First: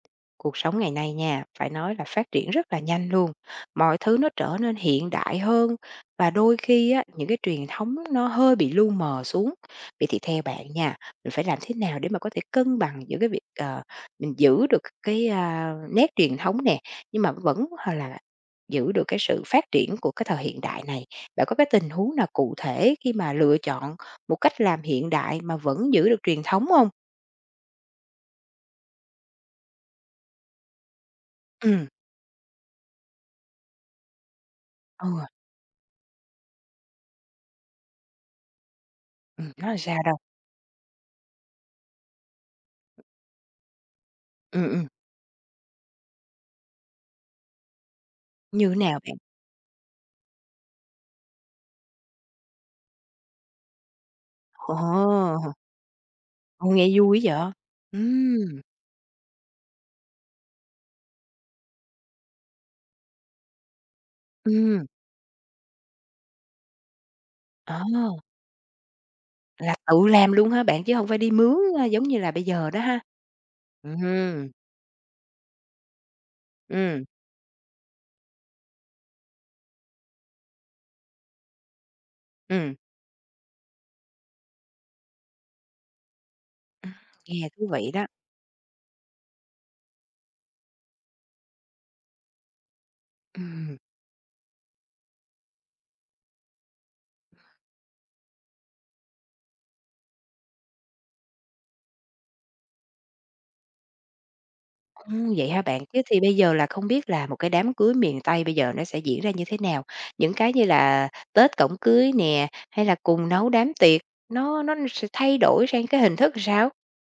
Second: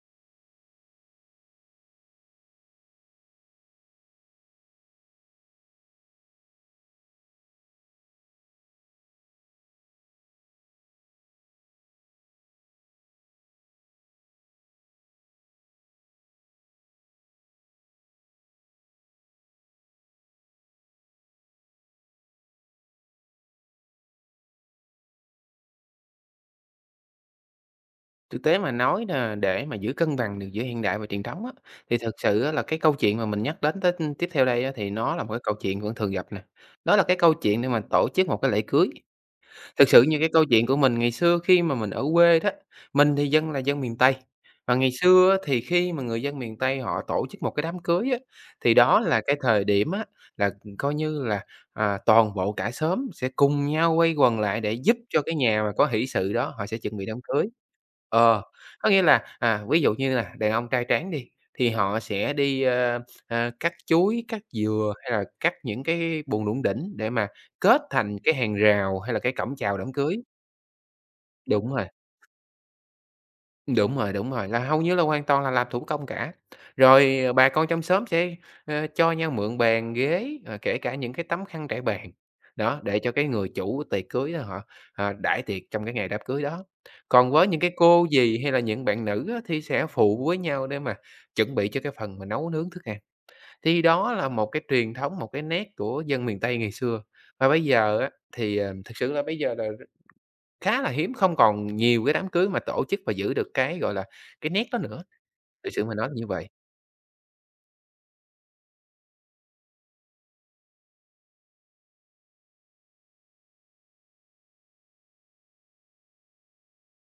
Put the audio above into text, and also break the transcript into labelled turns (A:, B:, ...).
A: Cuộc sống ngày nay nha, phải nói là phát triển rất là nhanh luôn, mọi thứ nó trở nên hiện đại hơn và đôi khi á, những cái truyền thống nó hơi bị lu mờ xuống. Vậy thì theo bạn nha, mình phải làm thế nào để mà có thể cân bằng giữa cái việc, ờ, mình giữ được cái, a, nét truyền thống nè, nhưng mà vẫn h là là giữ được cái sự phát triển của cái thời hiện đại này? Bạn có cái tình huống nào cụ thể khi mà lựa chọn một cách làm hiện đại mà vẫn giữ được truyền thống hông?
B: Thực tế mà nói là để mà giữ cân bằng được giữa hiện đại và truyền thống á,
A: Ừm.
B: thì thực sự á, là cái câu chuyện mà mình nhắc đến tết ưm, tiếp theo đây á, thì nó là
A: Ừ.
B: một cái câu chuyện vẫn thường gặp nè, đó là cái câu chuyện để mà tổ chức một cái lễ cưới.
A: Ừm, nói
B: Thực
A: sao
B: sự
A: đâu?
B: như cái câu chuyện của mình ngày xưa khi mà mình ở quê đó, mình thì dân là dân miền Tây,
A: Ừm,
B: mà
A: ừm.
B: ngày xưa á, thì khi mà người dân miền Tây họ tổ chức 1 cái đám cưới á,
A: Như
B: thì
A: nào
B: đó
A: bạn?
B: là cái thời điểm á, là coi như là, à, toàn bộ cả xóm sẽ cùng nhau quay quần lại để giúp cho cái
A: Ồ!
B: nhà mà có hỉ sự đó họ
A: Ô,
B: sẽ chuẩn
A: nghe
B: bị đám
A: vui
B: cưới.
A: vậy!
B: Ờ,
A: Ừm.
B: có nghĩa là, à, ví dụ như là đàn ông trai tráng đi, thì họ sẽ đi, ơ, ơ, cắt chuối, cắt
A: Ừm.
B: dừa hay là cắt những cái buồng đủng đỉnh để mà kết thành
A: À!
B: cái hàng rào hay là cái cổng
A: Là
B: chào đám
A: tự
B: cưới.
A: làm luôn ha bạn, chứ hông phải đi mướn,
B: Đúng
A: a,
B: rồi.
A: giống như là bây giờ đó ha?
B: Đúng
A: Ừm,
B: rồi, đúng rồi,
A: hưm.
B: là hầu như là hoàn toàn là làm thủ công cả,
A: Ừm.
B: rồi, à, bà con trong xóm sẽ, ơ, cho nhau mượn bàn, ghế, ờ, kể cả những cái tấm khăn trải bàn,
A: Ừm.
B: đó, để cho cái người chủ tiệc cưới á họ, à, đãi tiệc trong cái ngày đám cưới đó.
A: Ừm,
B: Còn với
A: nghe
B: những
A: thú
B: cái
A: vị
B: cô,
A: đó!
B: dì hay là những bạn nữ á, thì sẽ phụ với nhau để mà chuẩn bị cho cái phần mà nấu nướng thức ăn,
A: Ừm.
B: thì đó là một cái truyền thống, một cái nét của dân miền Tây ngày xưa. Và bây giờ á, thì, à, thực sự là bây giờ là khá là hiếm, không còn nhiều cái đám cưới mà tổ chức và giữ được cái, gọi là, cái nét đó nữa,
A: Ưm, vậy hả
B: thiệt
A: bạn?
B: sự mà
A: Thế
B: nói
A: thì
B: như
A: bây
B: vầy.
A: giờ là không biết là một cái đám cưới miền Tây bây giờ nó sẽ diễn ra như thế nào? Những cái như là tết, cổng cưới nè, hay là cùng nấu đám tiệc, nó nó sẽ thay đổi sang cái hình thức làm sao?